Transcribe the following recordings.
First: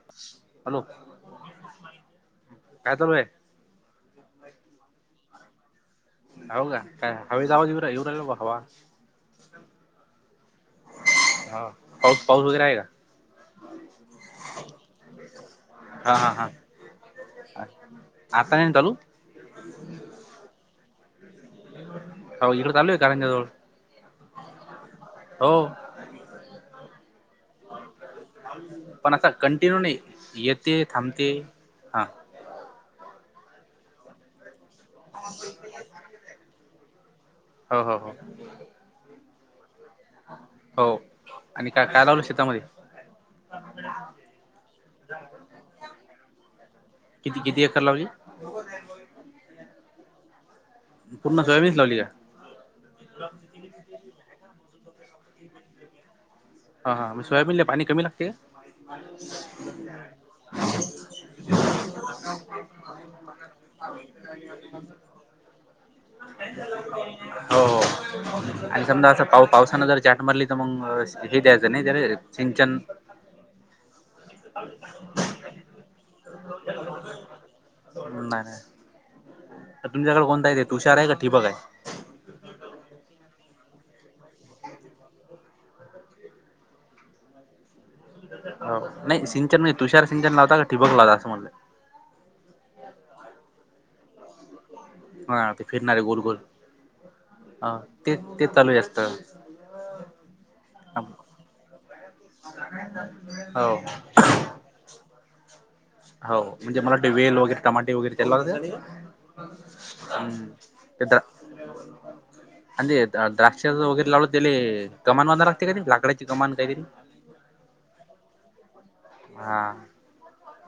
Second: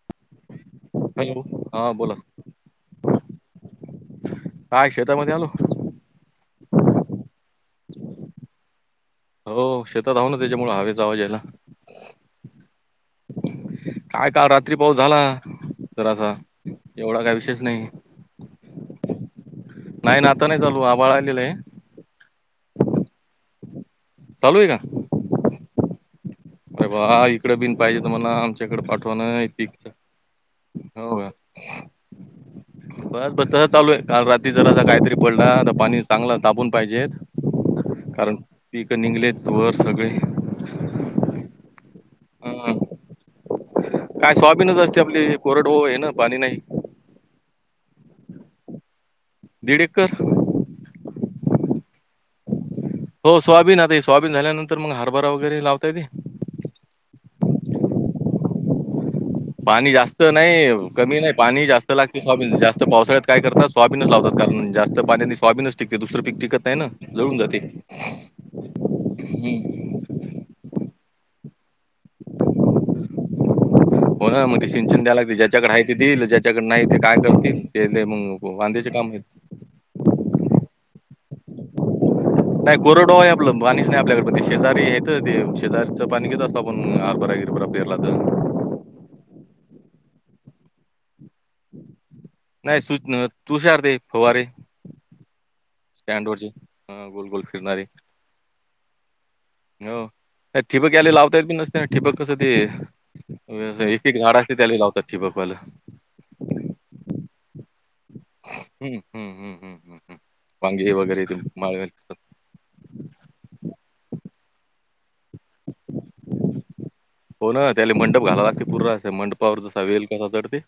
[inaudible] Hello, हा बोला काय चालू सर आहे [inaudible] काय शेतामध्ये आलो. होव का का हवी जाहावद इवरा इवरल वा हवा! हो शेतात [unintelligible] त्याच्यामुळं हवेचा आवाज यायला. हा पाऊस पाऊस वगैरे आहे का [inaudible] काय का रात्री पाऊस झाला? हा हा जरासा हा एवढा काय विषयच नाही. आता नाही ना चालू. नाही ना, आता नाही चालू आबाळ आलेलं आहे. [inaudible] अहो इकडे चालू आहे कारंजा जवळ. चालू आहे का? हो. अरे वाह! इकडं बिन पाहिजे तर म्हणा आमच्याकडे [inaudible] पाठवा पण ना असा हे पीक. कंटिन्यू नाही. येते हो थांबते का? हा [inaudible] बस बस तस चालू आहे. काल रात्री जर आता काहीतरी पडला तर पाणी चांगलं तापून पाहिजेत हो हो हो कारण पिकं निघलेच वर सगळे. हो आणि काय काय लाव हम काय स्वाबीनच असते आपली कोरड हो हे ना पाणी नाही. किती किती एकर लावली? दीड एकर. पूर्ण गावयाबीच लावली का? हो, सोयाबीन आता सोयाबीन झाल्यानंतर, मग हारभरा वगैरे लावता येतय. हा हा म सोयाबीन पाणी कमी लागते. पाणी जास्त नाही कमी नाही पाणी जास्त लागते स्वाब जास्त पावसाळ्यात काय करतात. स्वाबीनच लावतात कारण जास्त पाण्या स्वाबीन हो हो आणि समजा असं पाऊ पावसानं जर चाट मरली मग हे द्यायचं नाही त्या सिंचन. बगा मग ते सिंचन द्याय लागते ज्याच्याकडे आहे ते देईल ज्याच्याकडे नाही ते काय करतील ते म वांद्याचे काम तर तुमच्याकडे कोणताय आहे ते तुषार आहे का ठिपक आहे? नाही कोरडो आहे आपलं पाणीच नाही आपल्याकड ते शेजारी आहेेत ते शेजारीचं पाणी घेत असं आपण हरभराच पेरला तर हो नाही सिंचन नाही तुषार सिंचन लावता का ठिबक लावता असं म्हटलं? नाही सुच तुषार ते फवारे. ते फिरणारे गोलगोल स्टँडवरचे. हा गोल गोल अ फिरणारे. ते ते चालू जास्त. हो ठिपक्यायले लावतायेत बी नस त्या ठिबक कसं ते? हो एक एक झाड असतय, त्याला लावतात ठिबकवाल हाव म्हणजे मला ते वेल वगैरे टमाटे वगेरे हं, हं, हं, हं, हं, हं. हम् वांगे वगैरे ते माळवेल [unintelligible] आणि जे द्राक्षाच वगैरे लावल त्याले, कमान बांधावी लागते का रे, लाकडाची कमान काय ते? हो ना त्याला मंडप घालाव लागते, पूरा अस मंडपावर हा जसा वेल कसा चढते?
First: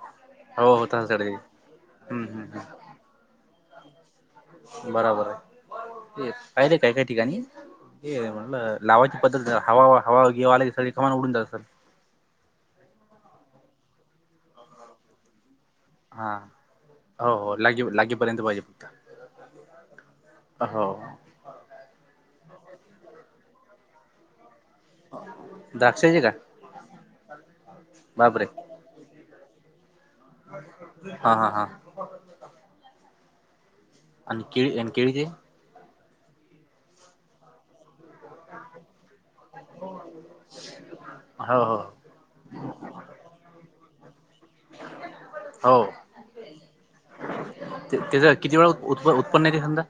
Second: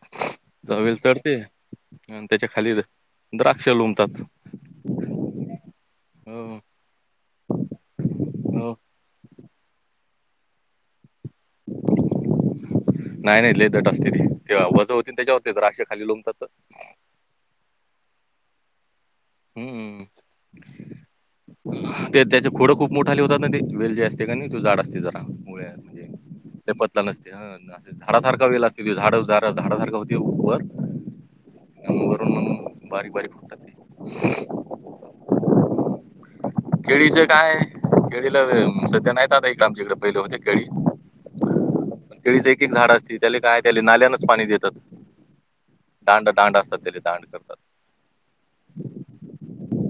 हो तवा हो वेल तसंच काहीतरी चढते आणि हम्म त्याच्या हम्म खाली हम्म द्राक्ष लोंबतात. बराबर हाय. तेच हो, पाहिलय काय काय ठिकाणी? हे हो. म्हटलं लावायची पद्धत, हवा हवा घेवा आला की, सगळी कमान उडून जात असल. नाही नाही लय दट असतय, तेवा वजन होतय त्याच्यावरती द्राक्ष खाली हा लोंबतात तर. हो हो लागी लागीपर्यंत पाहिजे. हुं हो हुं. ते त्याचे खोडं खूप मोठाले होतात आणि ते वेल जे असतय का नाही? जाड असतय. ते जरा मुळ्या म्हणजे द्राक्षाचे का ते पतल असतय, हा झाड बापरे सारखा वेल असते. की ते झ झाड झा झाडा सारखं होतय. हा हा हा. हम्म बारीक बारीक फुटतात ते. आणि केळी आणि केळीचे केळीच काय? केळीला व्हय सध्या नाहीत, आता इकडे आमच्या इकडे पहिले होते केळी हो हो केळीच एक एक झाड असतय, त्याला काय त्याले नाल्यानच पाणी देतात. दांड दांड असतात. तेज दांड करतात. त्याच किती वेळा उत्पन्न येतय? समजा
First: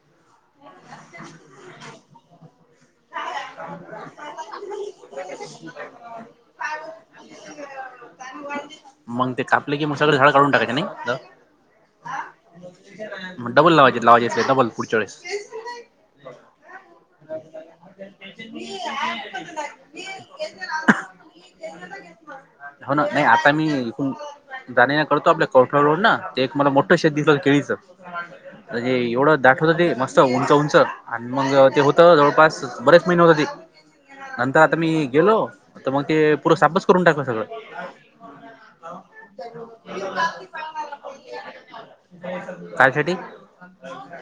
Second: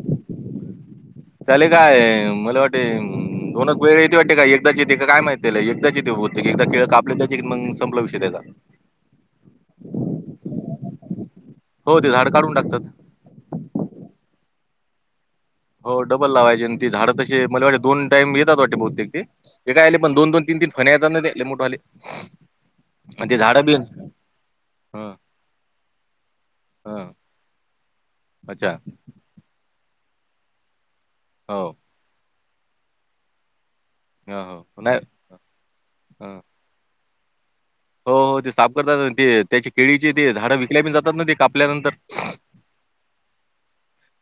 त्याले काय? मला वाटे हम दोनच वेळे येते वाटते का? का एकदाच येते काय माहिती ले एकदाच येथे बहुतेक, एकदा केळ कापले त्याचे, मग संपला विषय त्याचा मग ते कापले कि मग सगळ झाड काढून टाकायचे नाही. हो ते झाड काढून टाकतात डबल लावायचेत, लावायचे असले तर, डबल पुढच्या वेळेस. हो डबल लावायचे ती झाडं तशी मला वाटे दोन टाईम येतात वाटे बहुतेक, ते ऐकले पण दोन दोन तीन तीन फन्या येतात ना ते लई मोठे आले. हो ना नाही आणि ते आता मी झाडं बी इकुन धन्या हं, कळतोय आपल्याला कवठ रोड ना, ते एक मला मोठं हं, शेेत दिस केळीचं. अच्छा अरे एवढं दाट? होत ते मस्त, उंच उंच आणि मग हो ते होत जवळपास बरेच महिने होत ते. हं, नंतर आता हो मी नाही गेलो तर मग ते हं. पुरं सापस करून टाकलं सगळं हो हो ते साफ करतात, ते त्याची केळीचे ते झाडं विकल्या पण जातात ना ते कापल्यानंतर कायसाठी?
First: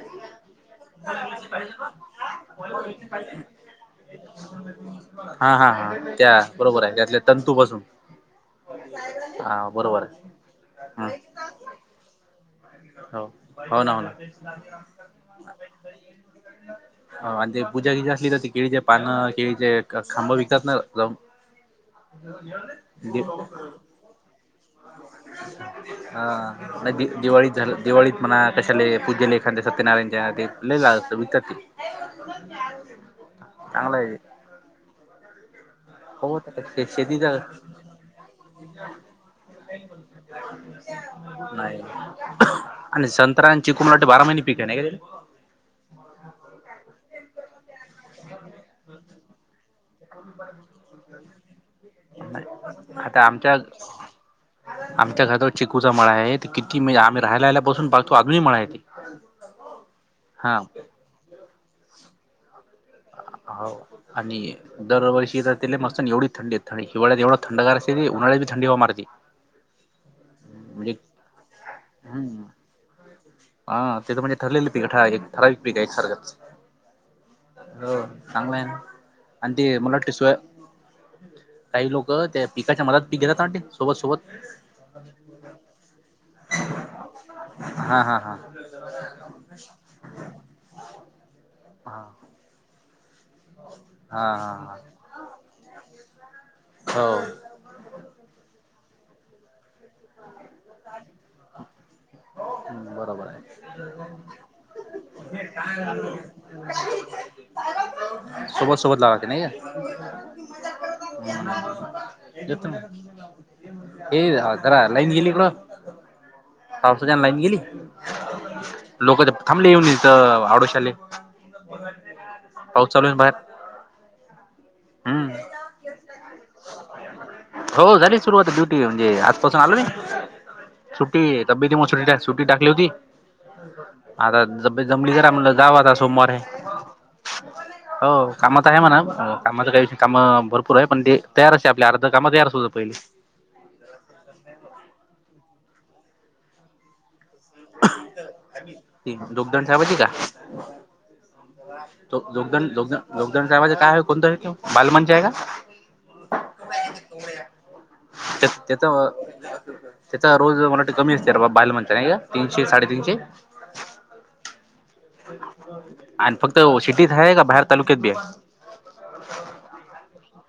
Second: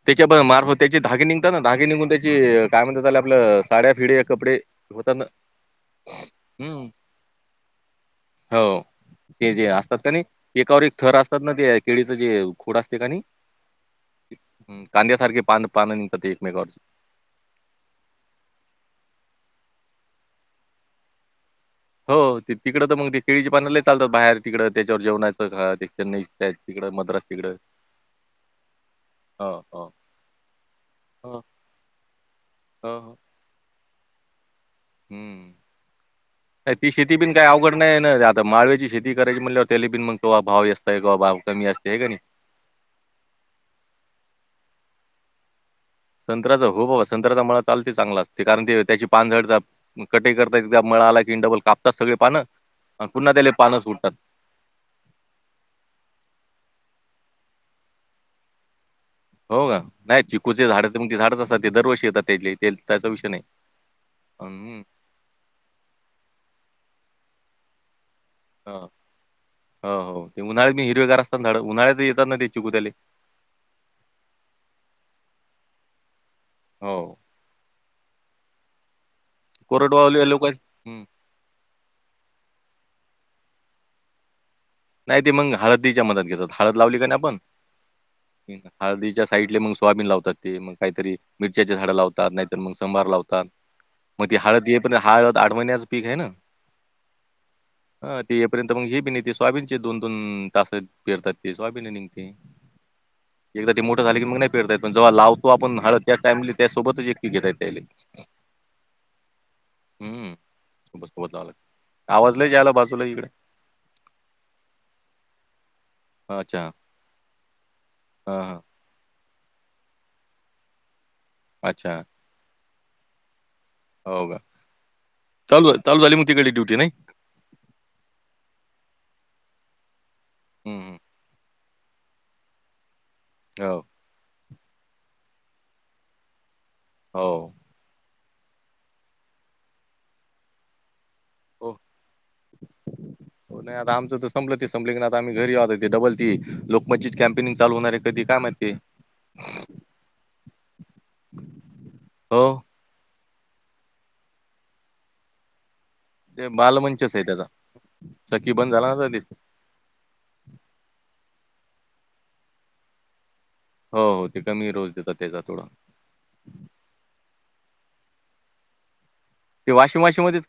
त्याच्या प मार्फत त्याचे धागे निघतात ना, धागे निघून त्याची काय म्हणतात त्याले आपलं साड्या, फिडे या कपडे, होतात ना हा हा हा त्या बरोबर हुं. आहे त्यातल्या तंतू पासून हाव ते जे हा असतात बरोबर का नाई? आहे एकावर एक हा थर असतात. असतात ना, त्या केळीच जे खोड असतय का नी हो हो ना, हो ना. पान पानं निघतात ते एकमेकावरची. आणि ते पूजा गीजा असली तर, ते केळीचे पानं, केळीचे खांब, विकतात ना जावून होव तिकडं तर, मग ते केळीची पान लई चालत्यात बाहेर तिकडं त्याच्यावर जेवनाचं घास, चेन्नई हा तिकड तिकडे नाही दि मद्रास दिवाळीत तिकडं. झालं, दिवाळीत म्हणा कशाले पूजेले हो, एखाद्या चे हो. सत्यनारायणच्या ते लय झाल तर, विकत घे हाव. चांगला हाय. हम्म. खवट नाही ती शेती पण काय आवघड नाही ना? आता माळव्याची शेती करायची म्हटल्यावर, त्याले पण मग तो भाव येतो. लईच बाबा [unintelligible] नाही असतिया का नाई. आणि संतराा आणि चिकू मराट बारा महिने पिका आहे नाही. संत्राचा हो बाबा संत्राचा मला चालते चांगला असते कारण ते त्याची पानझडचा कटे करतात त्या मळा आला की डबल कापतात सगळे नाही पानं आता पुन्हा त्याले आमच्या पानं सुटतात आमच्या घरात चिकूचा मळा आहे किती म्हणजे आम्ही राहालायला बसून पाहतो अजूनही मळा आहे ते हो का नाही हा चिकूचे झाडचेग ते झाडच असतात ते दरवर्षी येतात त्या ते त्याचा विषय नाही हो आणि हम्म. दरवर्षीच तिथले मस एवढी थंडी आहे. आणि हिवाळयात एवढ थंडगार शरीर उन्हाळया हा हो हो ते उन्हाळत मी म्हणजे हिरवेगार असताना झाड उन्हाळ्यात येतात ना हम्म ते चुिकूत्याले हा ते तर म्हणजे ठरलेलं पक ठ ठराव पिका एक सारखच हो हो चांगलं आहे आणि ते मला वाटते कोरडवाहू सोया लोक काही लोक त्या पिकाच्या मधात पी घेेतात आण सोबत सोबत नाही ते मग हळदीच्या मदत घेतात हळद लावली काय नाही आपण हा हा हा हळद दीच्या साइले मग सोयाबीन लावात ते मग काहीतरी मिरच्याच झाडं हा लावतात नाहीतर मग संबार लावतात. हा मग ती हळद हा ये पण हळद आठ महिन्याच पीक आहे ना हो हा ते येपर्यंत मग ही बी न त स्वाबीनची दोन दोन तास पेरतात ते स्वायबिने निघते. बरोबर आहे. एकदा ते मोठं झाली की मग नाही पेरता येत पण जेव्हा लावतो आपण हळत त्या टाईमली त्यासोबतच एक पिक घेता येत. त्याले सोबत सोबत लावाते नाही का? बस पोहोचायला आवाजला आला लय बाजूला इकडे ये आरा लाईन गेली ना? हा चहा पावसाच्यान लाईन गेली लोक थांबले येऊनथ आडोशले अच्छा पाऊस चालू बाहेर हो का हम्म चालू चालू झाली मग तिकडली डयुटी नाही. हो झाली सुरुवात ड्युटी म्हणजे आजपासून आलो नयी हम्म हम्म सुट्टी तबबेती मुळ सुटीये सुटी टाकली होती हो आता जमली जरा म्हण जाव आता सोमवार हे हो. हो कामात आहे म्हणा कामाला काय काम भरपूर आहे पण डेली तयार अस हो आपल्या अर्ध काम तयार होतं पहिले. हो नाही आता आमचं तर संपलंच संपलं की आ् घरीह डबल त लकमच्चीच कॅम् चालू होणार आहे कधी का मा- ती जोगदंड दोगोग दोगद दवाज काय आहे कोणत आहे त बालमंच आहे का ते बालमंचच आहे त्याचा तेच सखी बंद तेथ झाला ना ह ते त्याचा रोज मराठी कमी असते बाबा बाहेल म्हणत नाहीये तीनशे साडेतीनशे हो हो ते क मी रोज देतात त्याचा थोडं आणि फक्त सिटीत आहे का? बाहेर तालुक्यात बी आहे. ते वॉशिंग वाशीनमध्येच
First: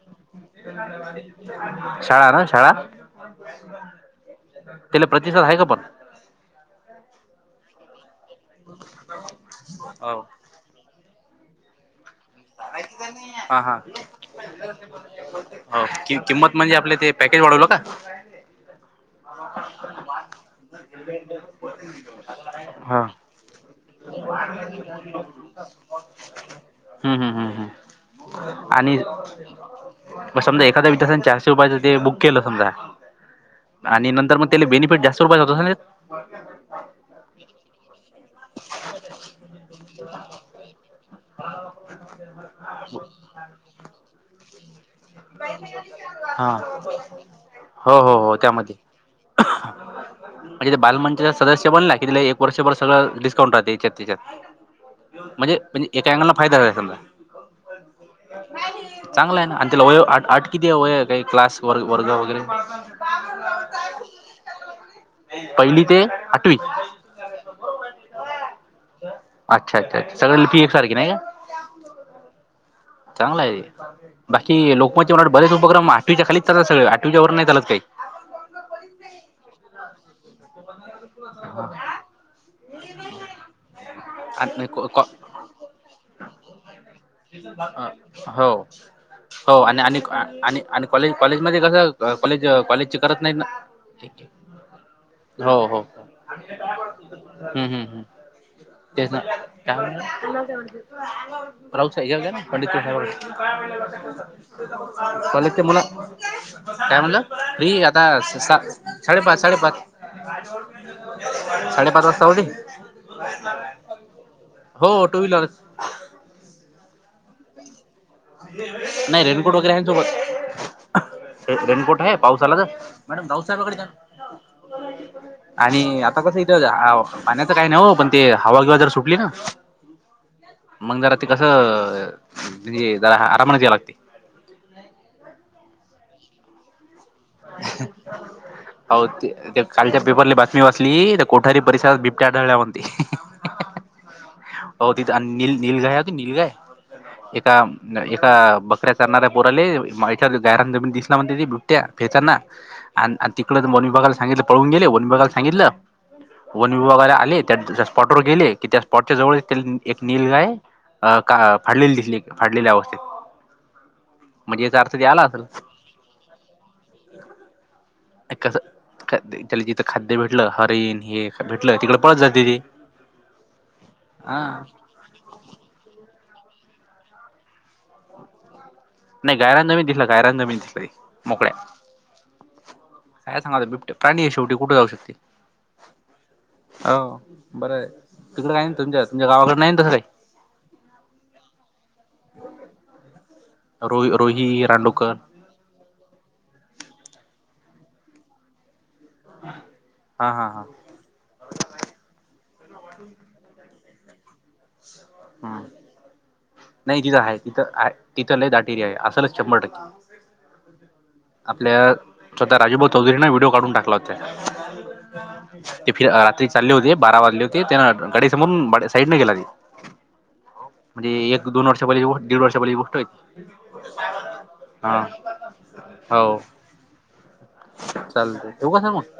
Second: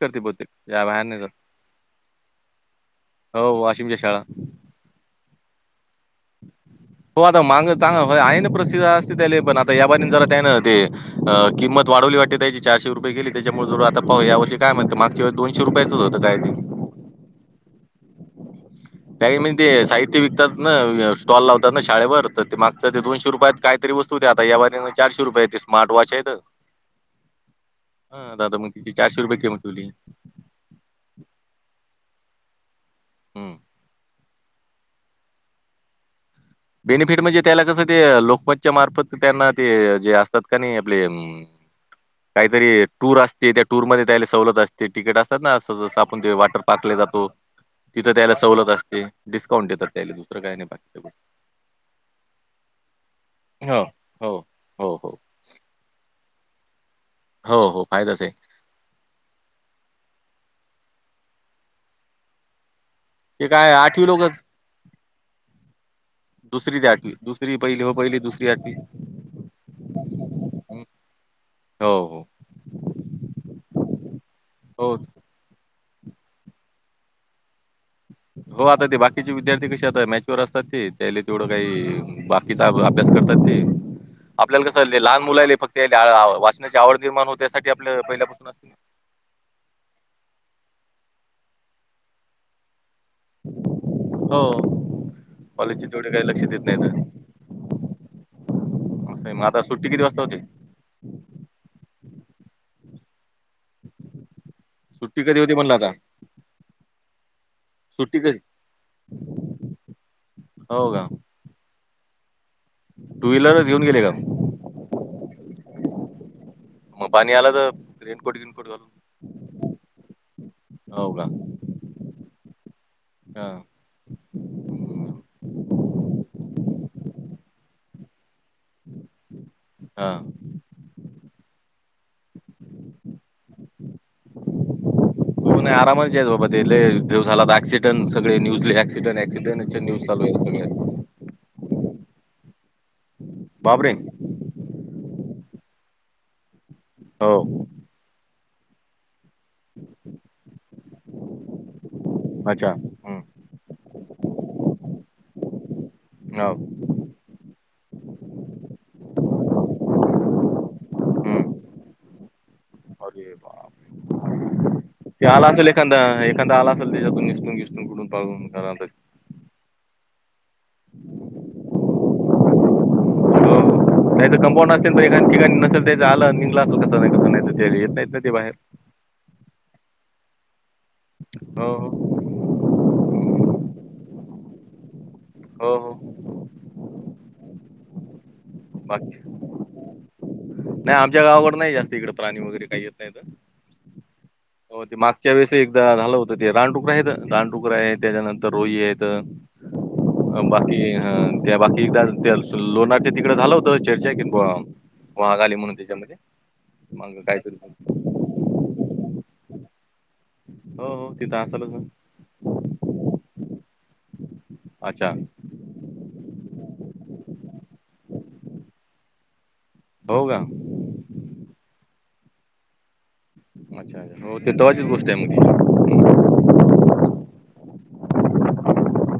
शाळा ना शाळा हो वाशिमच्या शाळा त्याले प्रतिसाद ह का पण हो आता माग चांग आहे ना प्रसिद्ध असते त्याले पण आता या बाजणी हो जरा त्या ना ते अ किंमत वाढवली वाटे द्यायची चारशे रुपय गेली हा त्याच्यामुळे हा जर आता पाह या वर्षी काय म्हणं माग वेस हो दोनशेुपयाच कि होतं काय ते किंमत म्हणजे आपले ते पॅकेज वाढवलं का? का का म्हणजे ते साहित्य विकतात ना. स्टॉल लावतात ना शाळेवर तर ते मागं ते हा दोनशे रुपयात काहीतरी वत होते आता या व चारशे रुपया स्मार्ट वॉच आहे त द मग तिची चारशे रुपये किम ठेवली. म समा एखा्या विधसा रपया ते बुक केलं समजा हं. आणि नंतर मग त्याले बेनिफिट जास्त रुपयाच होत. बर बेनिफिट म्हणजे त्याला कसं ते लोकमतच्या मार्फत त्यांना ते जे असतात का नाही आपले काहीतरी टूर असते त्या टूरमध्येध्ये त्यायला सवलत असते तिकीट अस. ना असं जस आपण ते हा वाटर पाकला जातो. हो तिथं हो त्याला हो सवलत असते डिस्काउंट त्यामध्ये देतात त्याला दुसरं काय नाही म्हणजे ते बाकी बालमंचचा सदस्य बनला कि तिला एक वर्षभर सगळं डिस्काउंट राहते हो, त्याच्यात हो, त्याच्यात हो, हो, म्हणजे म्हणजे एका अँगलला फायदा झाय समजा. हो हो फायदाच आहे. चांगला आहे ना आणि त्याला वय आट किती वय काही क्लास व वर्ग वगैरे ते काय आठवी लोकच. पहिली ते आठवी दुसरी ते आठवी दुसरी पहिली हो पहिली दुसरी आठवी अच्छा अच्छाच्छ सगळ ल पी एक सख नाही का? हो हो चांगला आहे बाकी होच लोकमत बेच उपक्रम आठवीच्या खलीच चात सग आवीच्या वर नाही चात काही हो आता ते बाकीचे विद्यार्थी कसे आता मॅच्यअर असतात ते त्याला तेवढं काही बाकीचा अभ्यास करतात ते आणि आपल्याला कसं लहान मुलाहिले फक्त वाचनाची आवड नििर्माण हो त्यासाठी आपल्या पहिल्यापासून हो हो आणि आणि आणि आणि कॉलेज कॉलेजमध्येध्ये कस कॉलेज कॉलेज करत नाही ना क हो हो हो कॉलेजचे तेवढे काही लक्ष देत नाही ना हम्म हम्म हम् तेच असं आहे. मग आता काय सुट्टी किती वाजता होते म्ह प्रऊ ना पंडित सुट्टी कधी कल होती ते म्हणलं मला आता टयमला र आता सुट्टी कधी साडेपाच साडेपाच हो का साडेपाच वाजता होती. टू व्हीलरच घेऊन गेले का? हो टू व्हीलर म पाणी आल तर? रेनकोट गिनकोट घालून नाही रेनकोट वगैरे हो का आहेसोबत. रेनकोट आहे पावसालाच मॅडम हा राऊसाहेबाकडे दया हम्म. आणि आता कसं इथं पाण्याचं काही नाही हो पण ते हवागिवा जर सुटली ना हा मग जरा ते कसं म्हजे जरा आरामने दय लागते. हो आरामच बाबा तेले झालात अक्सिडेंट सगळे न्यजले हो क्सिडेंट ते ऍक्सिडेंटचे कालच्या न्यूज चालू पेपरला आहे बातमी सगळे वाचली तर कोठारी परिसरात बिबट्याढळल्या म्हते. बाबरे हो तिथ नील निलगाय होती निलगाय एका हो, एका बकऱ्यात णारऱ्या पोराले गार जमीन दिस म्हण बुट्या फेताना. अच्छा. आण हं, तिकड वन विभागला सांगितलं पळून गेले वनविभागला सांगितलं हो, वन वन विभाग वाले आले त्या स्पॉट वर गेले की त्या स्पॉटच्या जवळ एक नीलगाय अ का हं. फाडलेली दिसली फाडलेल्या अवस्थेत. अरे बाप! ते आला असेल एखादा एखादा आला असेल त्याच्यातून निसटून खिसटून कुठून पाून कस त्याला जिथं खाद्य भेटलं हरण हे भेटलं तिकड पळत जाते तेे अ कं्पाऊंड असल तर एख ठिकाणी नसेल त्या आलं निघलं असल कस नाही कस नाही येत नाहीत ना ते बाहेर. नाय घरातना बी दिसला घरातना बी दिसलंय मोकळ्या हो, काय सांगाव हो. ते बिबटे प्राणी ये शेवटी कुठ जाऊ शकते. हो हो. हो बरं आहे तिकड हाय ना तुमच्या तुमच्या गावाकड नाही ना तस काही नाय आमच्या गावाकड नाय जास्त इकडे प्राणी वगैरे काही येत नाही त रोही रोही हो ते रांडोकर मागच्या वेळेस ते एकदा झालं होतं ते रानडुकरा आहेत रानडुकरा आहेत त्याच्यानंतर रोई आहेत. हा त हा हा बाकी हं त्या बाकी एकदा अजून त्या लोणारच्या तिक इकडं झालं होत चर्चा की वा गोळा झाली ह म्हणून त्याच्यामध्ये नाही मग तिथं आहे कायतरी, तिथं आहे तिथं ल दाटीर ये असलच शंभर टक्के. हो हो. तिथं असलच ना. आपल्या स्वतः राजूभाऊ चौधरीने व्हिडिओ काढून टाकला होत्या अच्छा. ते फि रात्री चालले होते बारा वाजले होते त्यानं गाडी समोरून साईडने गेला की भाऊ का म्हणजे एक दोन वर्षांपली दीड वर्षापली गोष्ट हाय ती अच्छा अच्छा हो ती तवाचीच गोष्ट आहे म ती चालते ठेऊ का सांहेब म